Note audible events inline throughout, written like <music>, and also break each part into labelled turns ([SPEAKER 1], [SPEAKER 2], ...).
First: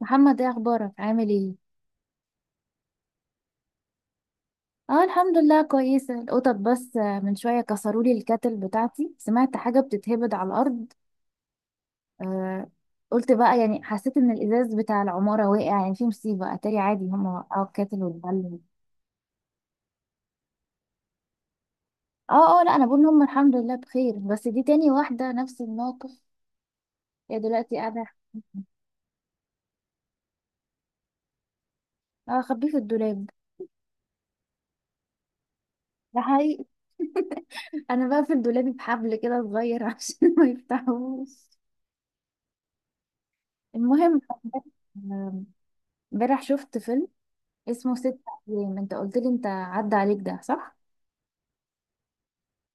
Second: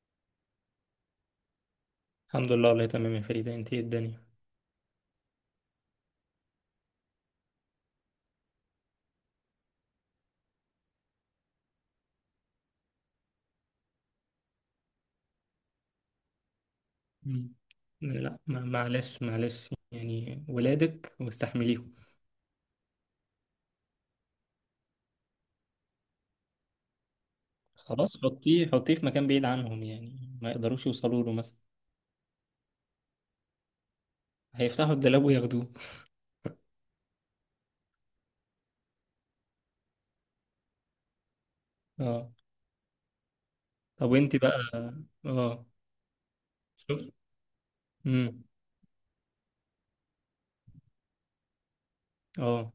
[SPEAKER 1] محمد، ايه اخبارك؟ عامل ايه؟
[SPEAKER 2] الحمد لله والله تمام يا فريدة، انت ايه الدنيا؟
[SPEAKER 1] اه الحمد لله، كويسه. القطط بس من شويه كسروا لي الكاتل بتاعتي. سمعت حاجه بتتهبد على الارض. آه. قلت بقى يعني حسيت ان الازاز بتاع العماره وقع، يعني في مصيبه. اتاري عادي، هم
[SPEAKER 2] مم.
[SPEAKER 1] وقعوا الكاتل
[SPEAKER 2] لا،
[SPEAKER 1] والبلد.
[SPEAKER 2] معلش معلش، يعني ولادك واستحمليهم.
[SPEAKER 1] اه اه، لا انا بقول ان هم الحمد لله بخير، بس دي تاني واحده نفس الموقف. هي دلوقتي قاعده.
[SPEAKER 2] خلاص، حطيه حطيه في مكان بعيد عنهم، يعني ما يقدروش يوصلوا له مثلا.
[SPEAKER 1] <laughs> اه، خبيه في الدولاب.
[SPEAKER 2] هيفتحوا الدولاب وياخدوه.
[SPEAKER 1] ده حقيقي. <laughs> انا بقى في الدولاب بحبل كده صغير عشان <laughs> ما يفتحوش.
[SPEAKER 2] اه. طب
[SPEAKER 1] المهم،
[SPEAKER 2] وانت بقى؟
[SPEAKER 1] آه،
[SPEAKER 2] اه.
[SPEAKER 1] امبارح شفت
[SPEAKER 2] شوف.
[SPEAKER 1] فيلم اسمه ست
[SPEAKER 2] امم.
[SPEAKER 1] أيام. انت قلت لي انت عدى عليك، ده صح؟
[SPEAKER 2] اه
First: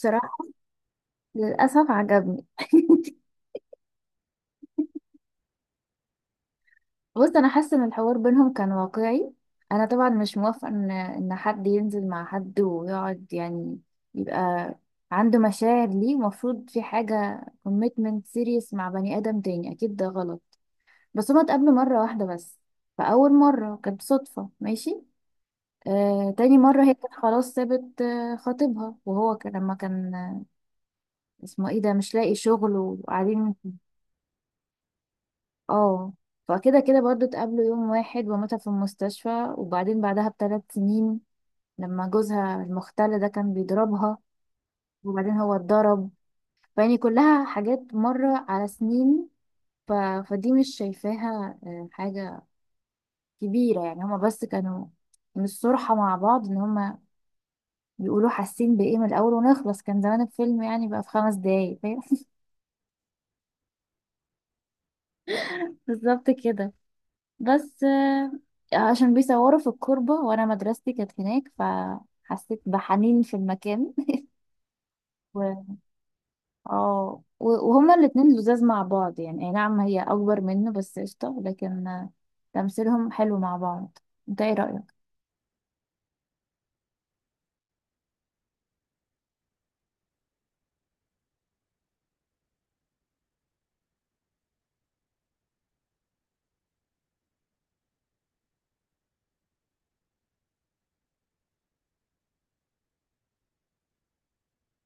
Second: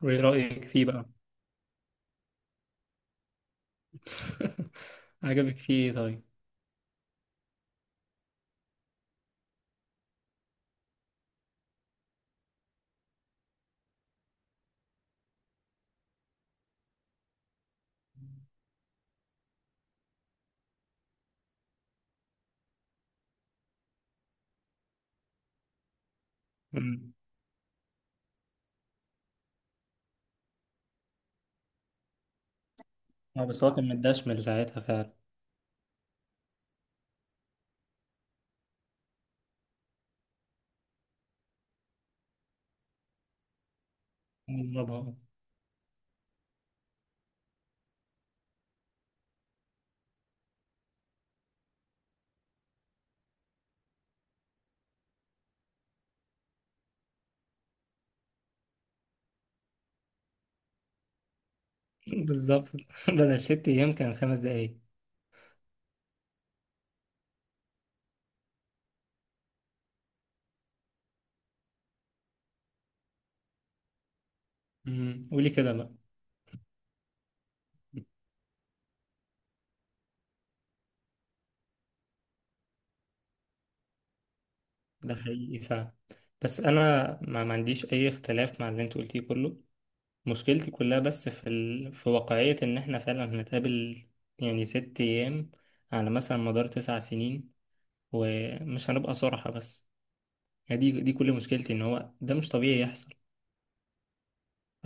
[SPEAKER 2] وايه رأيك فيه بقى؟
[SPEAKER 1] للأسف عجبني. <laughs>
[SPEAKER 2] <laughs> عجبك فيه ايه طيب؟
[SPEAKER 1] بص، أنا حاسة إن الحوار بينهم كان واقعي. أنا طبعا مش موافقة إن حد ينزل مع حد ويقعد، يعني يبقى عنده مشاعر ليه. المفروض في حاجة commitment serious مع بني آدم تاني، أكيد ده غلط. بس هما اتقابلوا مرة واحدة بس. فأول مرة كانت صدفة، ماشي. تاني مرة هي
[SPEAKER 2] امم.
[SPEAKER 1] كانت خلاص سابت خطيبها، وهو كان لما كان اسمه ايه ده مش لاقي شغل
[SPEAKER 2] اه،
[SPEAKER 1] وقاعدين.
[SPEAKER 2] بس هو كان متدشمل ساعتها فعلا.
[SPEAKER 1] اه. فكده كده برضو اتقابلوا يوم واحد، وماتها في المستشفى، وبعدين بعدها بثلاث سنين لما جوزها المختل ده كان بيضربها،
[SPEAKER 2] مرة بقى.
[SPEAKER 1] وبعدين هو اتضرب. فيعني كلها حاجات مرة على سنين. ف... فدي مش شايفاها حاجة كبيرة. يعني هما بس كانوا من الصرحة مع بعض، ان هما بيقولوا حاسين بإيه من الأول ونخلص. كان زمان الفيلم يعني بقى في 5 دقايق، فاهم؟
[SPEAKER 2] بالظبط <laughs> بدل ست ايام كان خمس دقايق.
[SPEAKER 1] <laughs> بالظبط كده. بس عشان بيصوروا في الكوربة وانا مدرستي كانت هناك، فحسيت بحنين في المكان.
[SPEAKER 2] قولي كده
[SPEAKER 1] و...
[SPEAKER 2] بقى.
[SPEAKER 1] اه وهما الاتنين لزاز مع بعض، يعني اي نعم هي اكبر منه بس قشطة. لكن تمثيلهم حلو مع بعض. انت ايه رأيك؟
[SPEAKER 2] ده حقيقي فعلا. بس انا ما عنديش اي اختلاف مع اللي انت قلتيه كله. مشكلتي كلها بس في ال... في واقعية ان احنا فعلا هنتقابل، يعني ست ايام على مثلا مدار تسع سنين، ومش هنبقى صراحة. بس يعني دي كل مشكلتي، ان هو ده مش طبيعي يحصل.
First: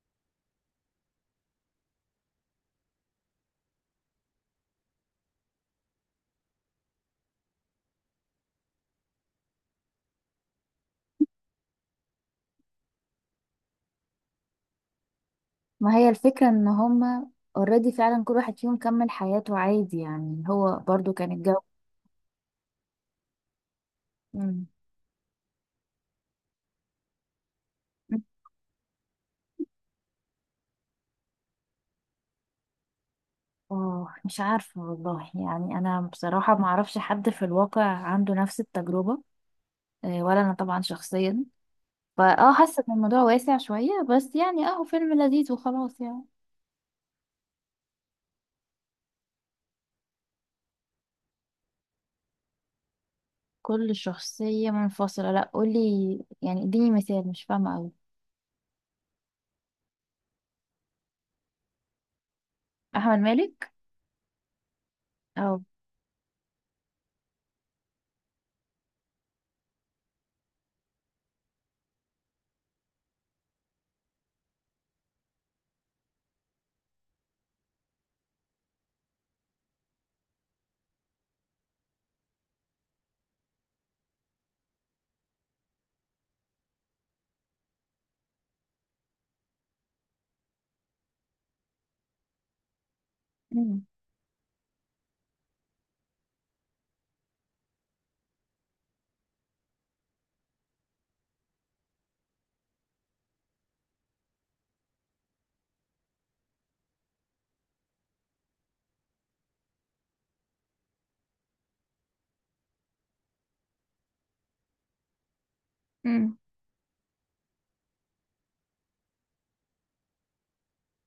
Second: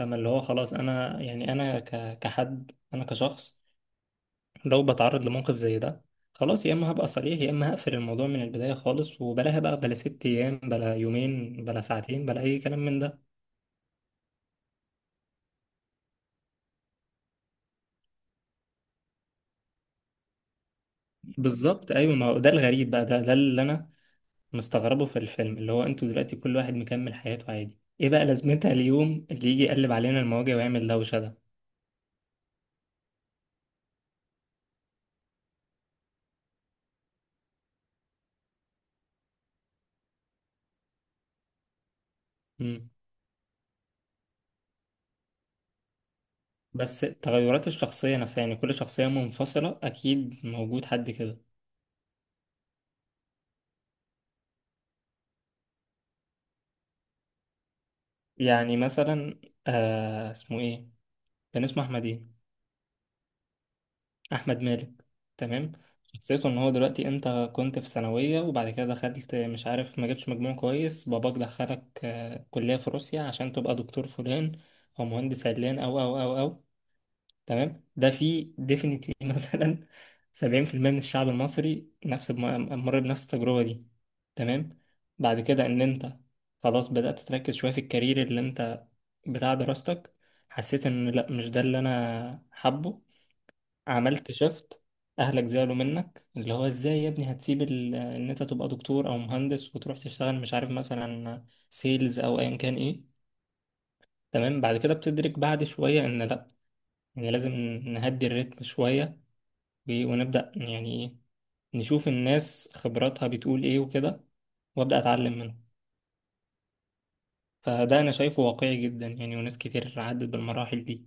[SPEAKER 2] اما اللي هو خلاص، انا يعني انا كحد، انا كشخص لو بتعرض لموقف زي ده، خلاص يا اما هبقى صريح يا اما هقفل الموضوع من البداية خالص، وبلاها بقى، بلا ست ايام بلا يومين بلا ساعتين بلا اي كلام من ده.
[SPEAKER 1] ما هي الفكرة ان هما اوريدي فعلا كل واحد فيهم كمل حياته عادي، يعني هو برضو كان الجو.
[SPEAKER 2] بالظبط ايوه. ما هو ده الغريب بقى، ده اللي انا
[SPEAKER 1] مم.
[SPEAKER 2] مستغربه في الفيلم، اللي هو انتوا دلوقتي كل واحد مكمل حياته عادي، ايه بقى لازمتها اليوم اللي يجي يقلب علينا المواجع ويعمل دوشه ده؟
[SPEAKER 1] اه، مش عارفة والله. يعني انا بصراحة ما اعرفش حد في الواقع عنده نفس التجربة، ولا انا طبعا شخصيا. فاه حاسه
[SPEAKER 2] مم.
[SPEAKER 1] ان الموضوع واسع شويه، بس يعني اهو فيلم لذيذ وخلاص يعني.
[SPEAKER 2] بس تغيرات الشخصيه نفسها، يعني كل شخصيه منفصله اكيد موجود حد كده.
[SPEAKER 1] كل شخصيه منفصله؟ لا قولي، يعني اديني مثال، مش فاهمه قوي.
[SPEAKER 2] يعني مثلا آه اسمه ايه، كان اسمه احمد ايه؟
[SPEAKER 1] احمد مالك.
[SPEAKER 2] احمد مالك.
[SPEAKER 1] اه.
[SPEAKER 2] تمام. شخصيته ان هو دلوقتي انت كنت في ثانويه، وبعد كده دخلت مش عارف ما جبتش مجموع كويس، باباك دخلك كليه في روسيا عشان تبقى دكتور فلان، او مهندس علان او او او او. تمام. ده في ديفينتلي <laughs> مثلا 70% من الشعب المصري نفس مر بنفس التجربه دي. تمام. بعد كده ان انت خلاص بدات تركز شويه في الكارير اللي انت بتاع دراستك، حسيت ان لا مش ده اللي انا حابه.
[SPEAKER 1] مم.
[SPEAKER 2] عملت شفت اهلك زعلوا منك، اللي هو ازاي يا ابني هتسيب ان انت تبقى دكتور او مهندس وتروح تشتغل مش عارف مثلا سيلز او ايا كان ايه. تمام. بعد كده بتدرك بعد شوية ان لا، يعني لازم نهدي الريتم شوية، ونبدأ يعني ايه، نشوف الناس خبراتها بتقول ايه وكده، وابدأ اتعلم منهم.
[SPEAKER 1] مم.
[SPEAKER 2] فده انا شايفه واقعي جدا، يعني وناس كتير عدت بالمراحل دي.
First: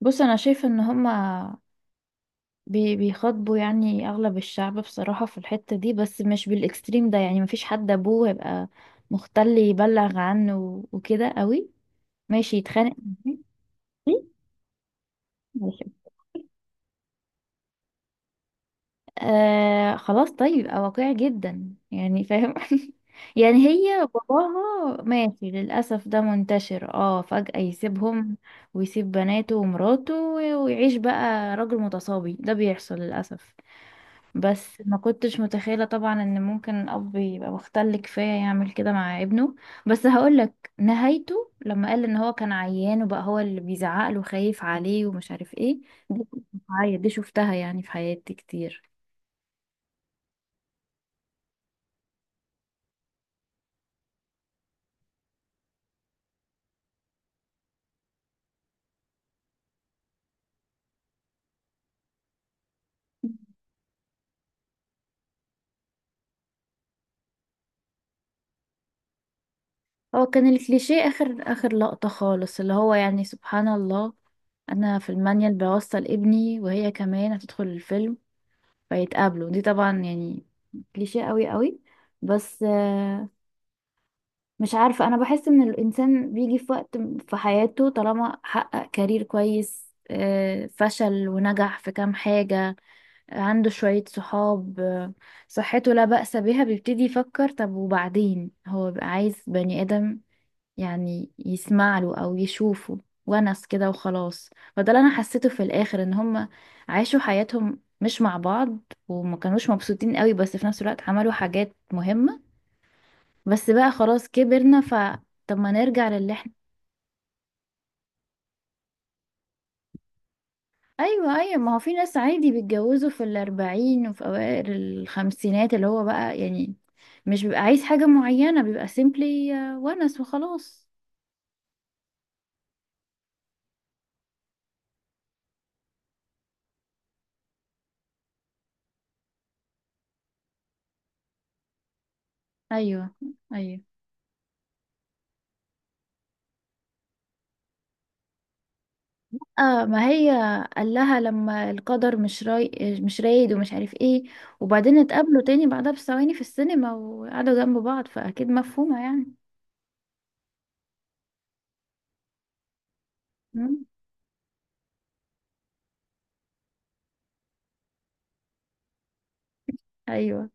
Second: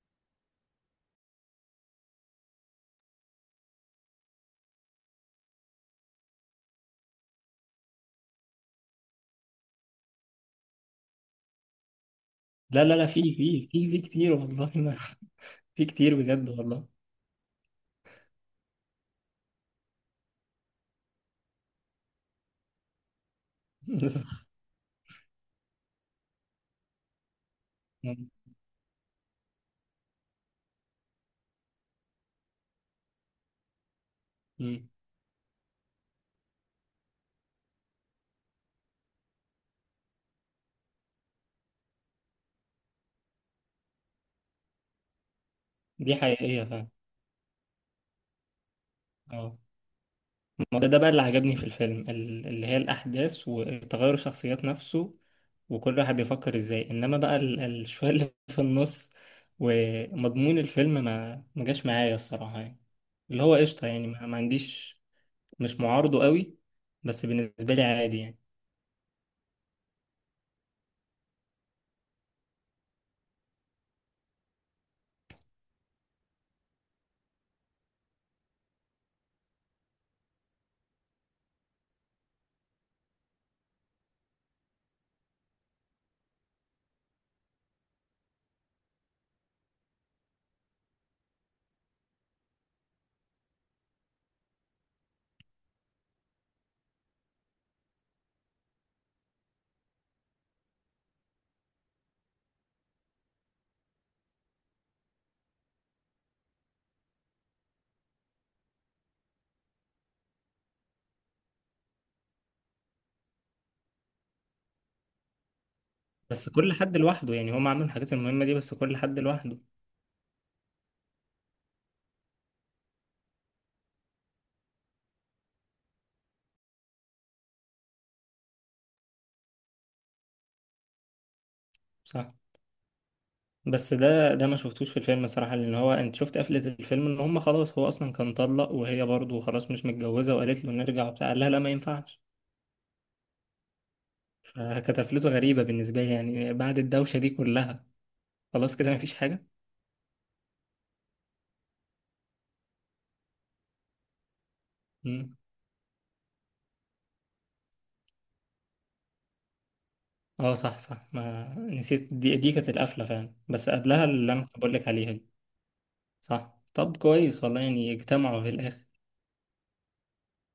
[SPEAKER 1] بص، انا شايفه ان هما بيخاطبوا يعني اغلب الشعب بصراحه في الحته دي، بس مش بالاكستريم ده. يعني مفيش حد ابوه هيبقى مختل يبلغ عنه وكده قوي، ماشي،
[SPEAKER 2] لا لا
[SPEAKER 1] يتخانق
[SPEAKER 2] لا، في
[SPEAKER 1] معاه.
[SPEAKER 2] في في في كتير والله <laughs> ما
[SPEAKER 1] ماشي.
[SPEAKER 2] في كتير بجد والله.
[SPEAKER 1] آه، خلاص طيب يبقى واقعي جدا يعني، فاهم. <laughs> يعني هي
[SPEAKER 2] <laughs>
[SPEAKER 1] باباها، ماشي للأسف ده منتشر، اه فجأة يسيبهم ويسيب بناته ومراته، ويعيش بقى راجل متصابي. ده بيحصل للأسف. بس
[SPEAKER 2] مم.
[SPEAKER 1] ما كنتش متخيلة طبعا ان ممكن الأب يبقى مختل كفاية يعمل كده مع ابنه. بس هقولك نهايته لما قال ان هو كان عيان، وبقى هو اللي بيزعق له خايف عليه ومش عارف ايه.
[SPEAKER 2] دي
[SPEAKER 1] دي كنت
[SPEAKER 2] حقيقية فعلا.
[SPEAKER 1] بعيط، دي شفتها يعني في حياتي كتير.
[SPEAKER 2] اه، ما ده بقى اللي عجبني في الفيلم، اللي هي الأحداث وتغير الشخصيات نفسه، وكل واحد بيفكر ازاي. انما بقى شوية اللي <laughs> في النص ومضمون الفيلم ما جاش معايا الصراحة يعني، اللي هو قشطة يعني، ما عنديش، مش معارضه قوي، بس بالنسبة لي عادي يعني.
[SPEAKER 1] هو كان الكليشيه اخر لقطة خالص، اللي هو يعني سبحان الله انا في المانيال بوصل ابني وهي كمان هتدخل الفيلم فيتقابلوا. دي طبعا يعني كليشيه قوي. بس مش عارفة، انا بحس ان الانسان بيجي في وقت في حياته طالما حقق كارير كويس، فشل ونجح في كام حاجة، عنده شوية صحاب، صحته لا بأس بها، بيبتدي يفكر طب وبعدين. هو بيبقى عايز بني آدم يعني يسمع له او يشوفه، ونس كده وخلاص. فده اللي انا حسيته في الاخر، ان هم عاشوا حياتهم مش مع بعض، وما كانوش مبسوطين قوي، بس في نفس الوقت عملوا حاجات مهمة. بس بقى خلاص كبرنا، ف طب ما نرجع للي
[SPEAKER 2] بس
[SPEAKER 1] احنا.
[SPEAKER 2] كل حد لوحده، يعني هم عاملين الحاجات المهمة دي بس كل حد لوحده.
[SPEAKER 1] ايوه ايوه، ما هو في ناس عادي بيتجوزوا في الاربعين وفي اوائل الخمسينات، اللي هو بقى يعني مش بيبقى عايز حاجة معينة، بيبقى سيمبلي ونس وخلاص.
[SPEAKER 2] صح. بس ده ما شفتوش في الفيلم صراحة، لأن هو أنت شفت قفلة الفيلم إن هم خلاص، هو أصلا كان طلق وهي برضه خلاص مش متجوزة، وقالت له نرجع وبتاع، قال لها لا ما ينفعش.
[SPEAKER 1] ايوه ايوه.
[SPEAKER 2] فكانت قفلته غريبة بالنسبة لي، يعني بعد الدوشة دي كلها، خلاص كده مفيش حاجة.
[SPEAKER 1] اه ما هي، قال لها لما القدر مش راي، مش رايد ومش عارف ايه. وبعدين
[SPEAKER 2] مم.
[SPEAKER 1] اتقابلوا تاني بعدها بثواني في السينما وقعدوا جنب بعض، فاكيد مفهومة يعني.
[SPEAKER 2] اه صح صح، ما نسيت دي كانت القفلة فعلا، بس
[SPEAKER 1] مم.
[SPEAKER 2] قبلها اللي أنا كنت بقول لك عليها دي. صح، طب كويس والله، يعني اجتمعوا في الآخر.
[SPEAKER 1] ايوه.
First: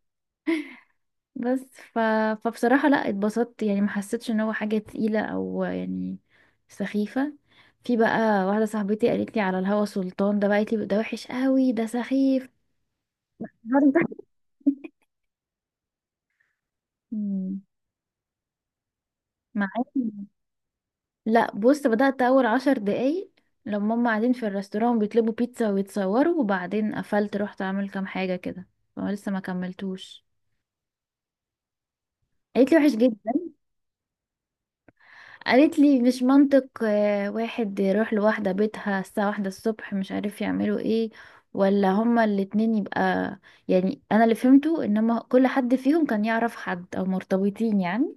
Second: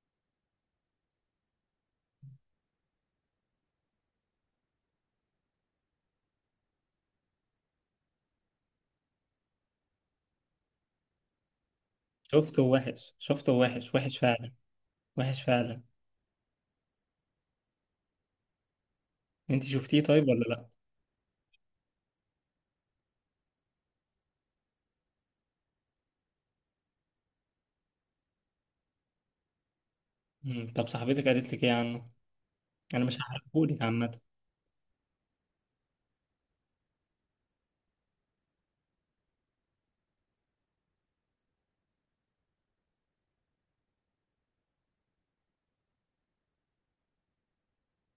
[SPEAKER 1] بس ف... فبصراحة لا، اتبسطت. يعني ما حسيتش ان هو حاجة تقيلة او يعني سخيفة. في بقى واحدة صاحبتي قالت لي على الهوى سلطان ده بقى، قالت لي ده وحش قوي، ده سخيف
[SPEAKER 2] شفته وحش، شفته وحش
[SPEAKER 1] برضه. <laughs>
[SPEAKER 2] وحش فعلا. وحش فعلا.
[SPEAKER 1] مم.
[SPEAKER 2] أنت
[SPEAKER 1] معاكي.
[SPEAKER 2] شفتيه طيب ولا لأ؟
[SPEAKER 1] لا بص، بدأت أول 10 دقايق لما هما قاعدين في الريستوران بيطلبوا بيتزا ويتصوروا، وبعدين قفلت رحت أعمل كام حاجة كده، فما لسه ما كملتوش.
[SPEAKER 2] مم. طب صاحبتك قالت لك إيه عنه؟
[SPEAKER 1] قالت لي وحش
[SPEAKER 2] انا مش
[SPEAKER 1] جدا.
[SPEAKER 2] هحرقهولك عامه.
[SPEAKER 1] قالت لي مش منطق واحد يروح لواحدة بيتها الساعة واحدة الصبح، مش عارف يعملوا ايه ولا هما الاتنين، يبقى يعني أنا اللي فهمته إن هما كل حد فيهم كان يعرف حد أو مرتبطين يعني.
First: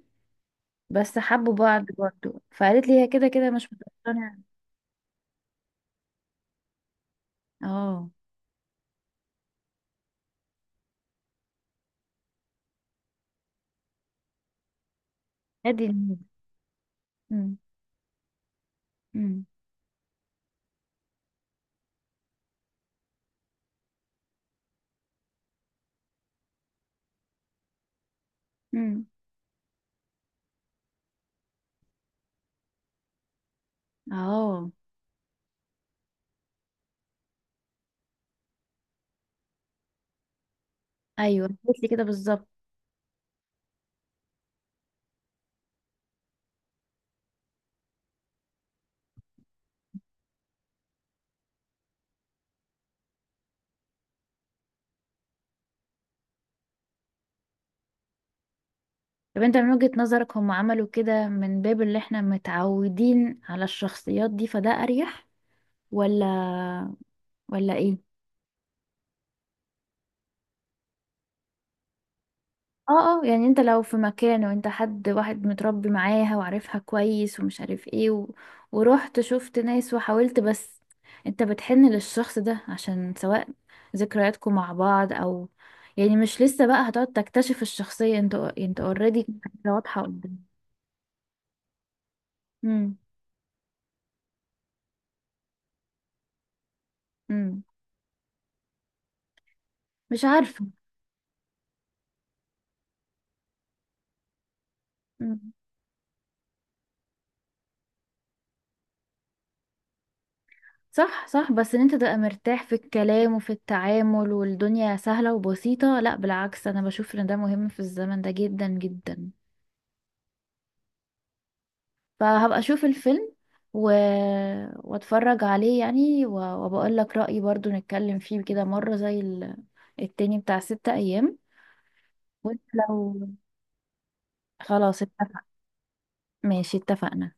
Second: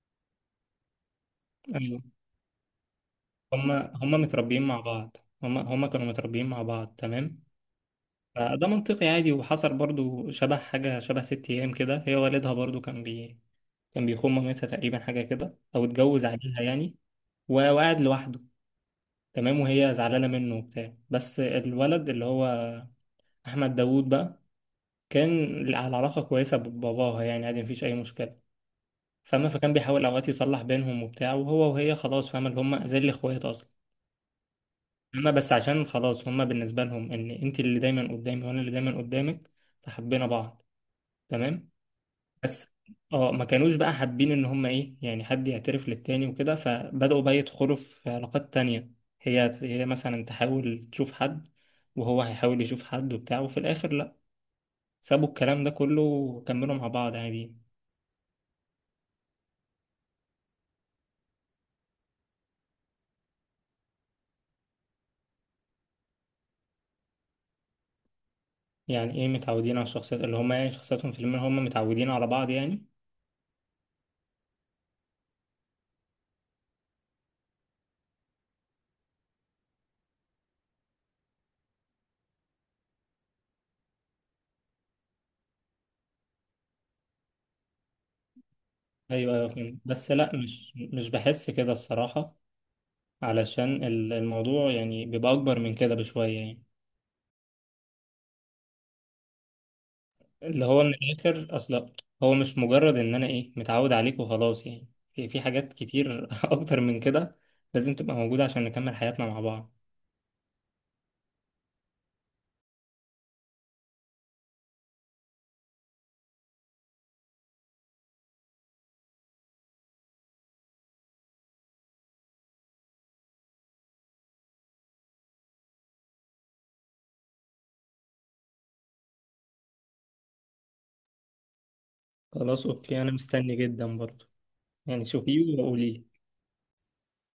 [SPEAKER 1] بس حبوا بعض
[SPEAKER 2] ايوه.
[SPEAKER 1] برضه، فقالت لي هي كده كده مش
[SPEAKER 2] هما هما
[SPEAKER 1] مقتنعة.
[SPEAKER 2] متربيين مع بعض، هما هما كانوا متربيين مع بعض تمام،
[SPEAKER 1] اه.
[SPEAKER 2] فده منطقي عادي. وحصل برضو شبه حاجه شبه ست ايام كده، هي والدها برضو كان بي كان بيخون مامتها تقريبا، حاجه كده او
[SPEAKER 1] هادي
[SPEAKER 2] اتجوز
[SPEAKER 1] النية.
[SPEAKER 2] عليها يعني،
[SPEAKER 1] مم.
[SPEAKER 2] وقعد لوحده.
[SPEAKER 1] مم.
[SPEAKER 2] تمام، وهي زعلانه منه وبتاع. بس الولد اللي هو احمد داوود بقى، كان على علاقه كويسه بباباها يعني عادي مفيش اي مشكله،
[SPEAKER 1] امم.
[SPEAKER 2] فاهمة؟ فكان بيحاول اوقات يصلح بينهم وبتاع، وهو وهي خلاص فاهمة اللي هم زي الاخوات اصلا.
[SPEAKER 1] اه.
[SPEAKER 2] اما بس عشان خلاص، هما بالنسبة لهم ان انت اللي دايما قدامي وانا اللي دايما قدامك، فحبينا بعض.
[SPEAKER 1] ايوه
[SPEAKER 2] تمام.
[SPEAKER 1] قلت لي كده بالظبط.
[SPEAKER 2] بس اه ما كانوش بقى حابين ان هما ايه، يعني حد يعترف للتاني وكده، فبدأوا بقى يدخلوا في علاقات تانية. هي هي مثلا تحاول تشوف حد، وهو هيحاول يشوف حد وبتاع، وفي الاخر لا، سابوا الكلام ده كله وكملوا مع بعض عادي.
[SPEAKER 1] طب انت من وجهة نظرك هم عملوا كده من باب اللي احنا متعودين على الشخصيات دي فده اريح، ولا، ولا ايه؟
[SPEAKER 2] يعني ايه متعودين على الشخصيات، اللي هما يعني شخصياتهم في الفيلم، هما متعودين على بعض يعني.
[SPEAKER 1] اه اه، يعني انت لو في مكان وانت حد واحد متربي معاها وعارفها كويس ومش عارف ايه، ورحت شفت ناس وحاولت، بس انت بتحن للشخص ده عشان سواء ذكرياتكم مع بعض او يعني مش لسه بقى هتقعد تكتشف الشخصية، انت اوريدي
[SPEAKER 2] ايوه ايوه فهمت.
[SPEAKER 1] واضحة
[SPEAKER 2] بس
[SPEAKER 1] قدامك.
[SPEAKER 2] لا، مش بحس كده الصراحة، علشان الموضوع يعني بيبقى أكبر من كده بشوية يعني.
[SPEAKER 1] مم. مش
[SPEAKER 2] اللي
[SPEAKER 1] عارفة.
[SPEAKER 2] هو من الآخر أصلا، هو مش مجرد إن أنا إيه متعود عليك وخلاص، يعني في
[SPEAKER 1] مم.
[SPEAKER 2] حاجات كتير <laughs> أكتر من كده لازم تبقى موجودة عشان نكمل حياتنا مع بعض.
[SPEAKER 1] صح صح، بس ان انت تبقى مرتاح في الكلام وفي التعامل والدنيا سهلة وبسيطة، لا بالعكس انا بشوف ان ده مهم في الزمن ده جدا جدا. فهبقى اشوف الفيلم و... واتفرج عليه يعني، وبقول لك رأيي. برضو نتكلم فيه كده مرة زي التاني بتاع ستة ايام. وانت
[SPEAKER 2] خلاص أوكي، أنا
[SPEAKER 1] لو
[SPEAKER 2] مستني جدا برضه.
[SPEAKER 1] خلاص
[SPEAKER 2] يعني
[SPEAKER 1] اتفق.
[SPEAKER 2] شوفيه وقولي.
[SPEAKER 1] ماشي، اتفقنا.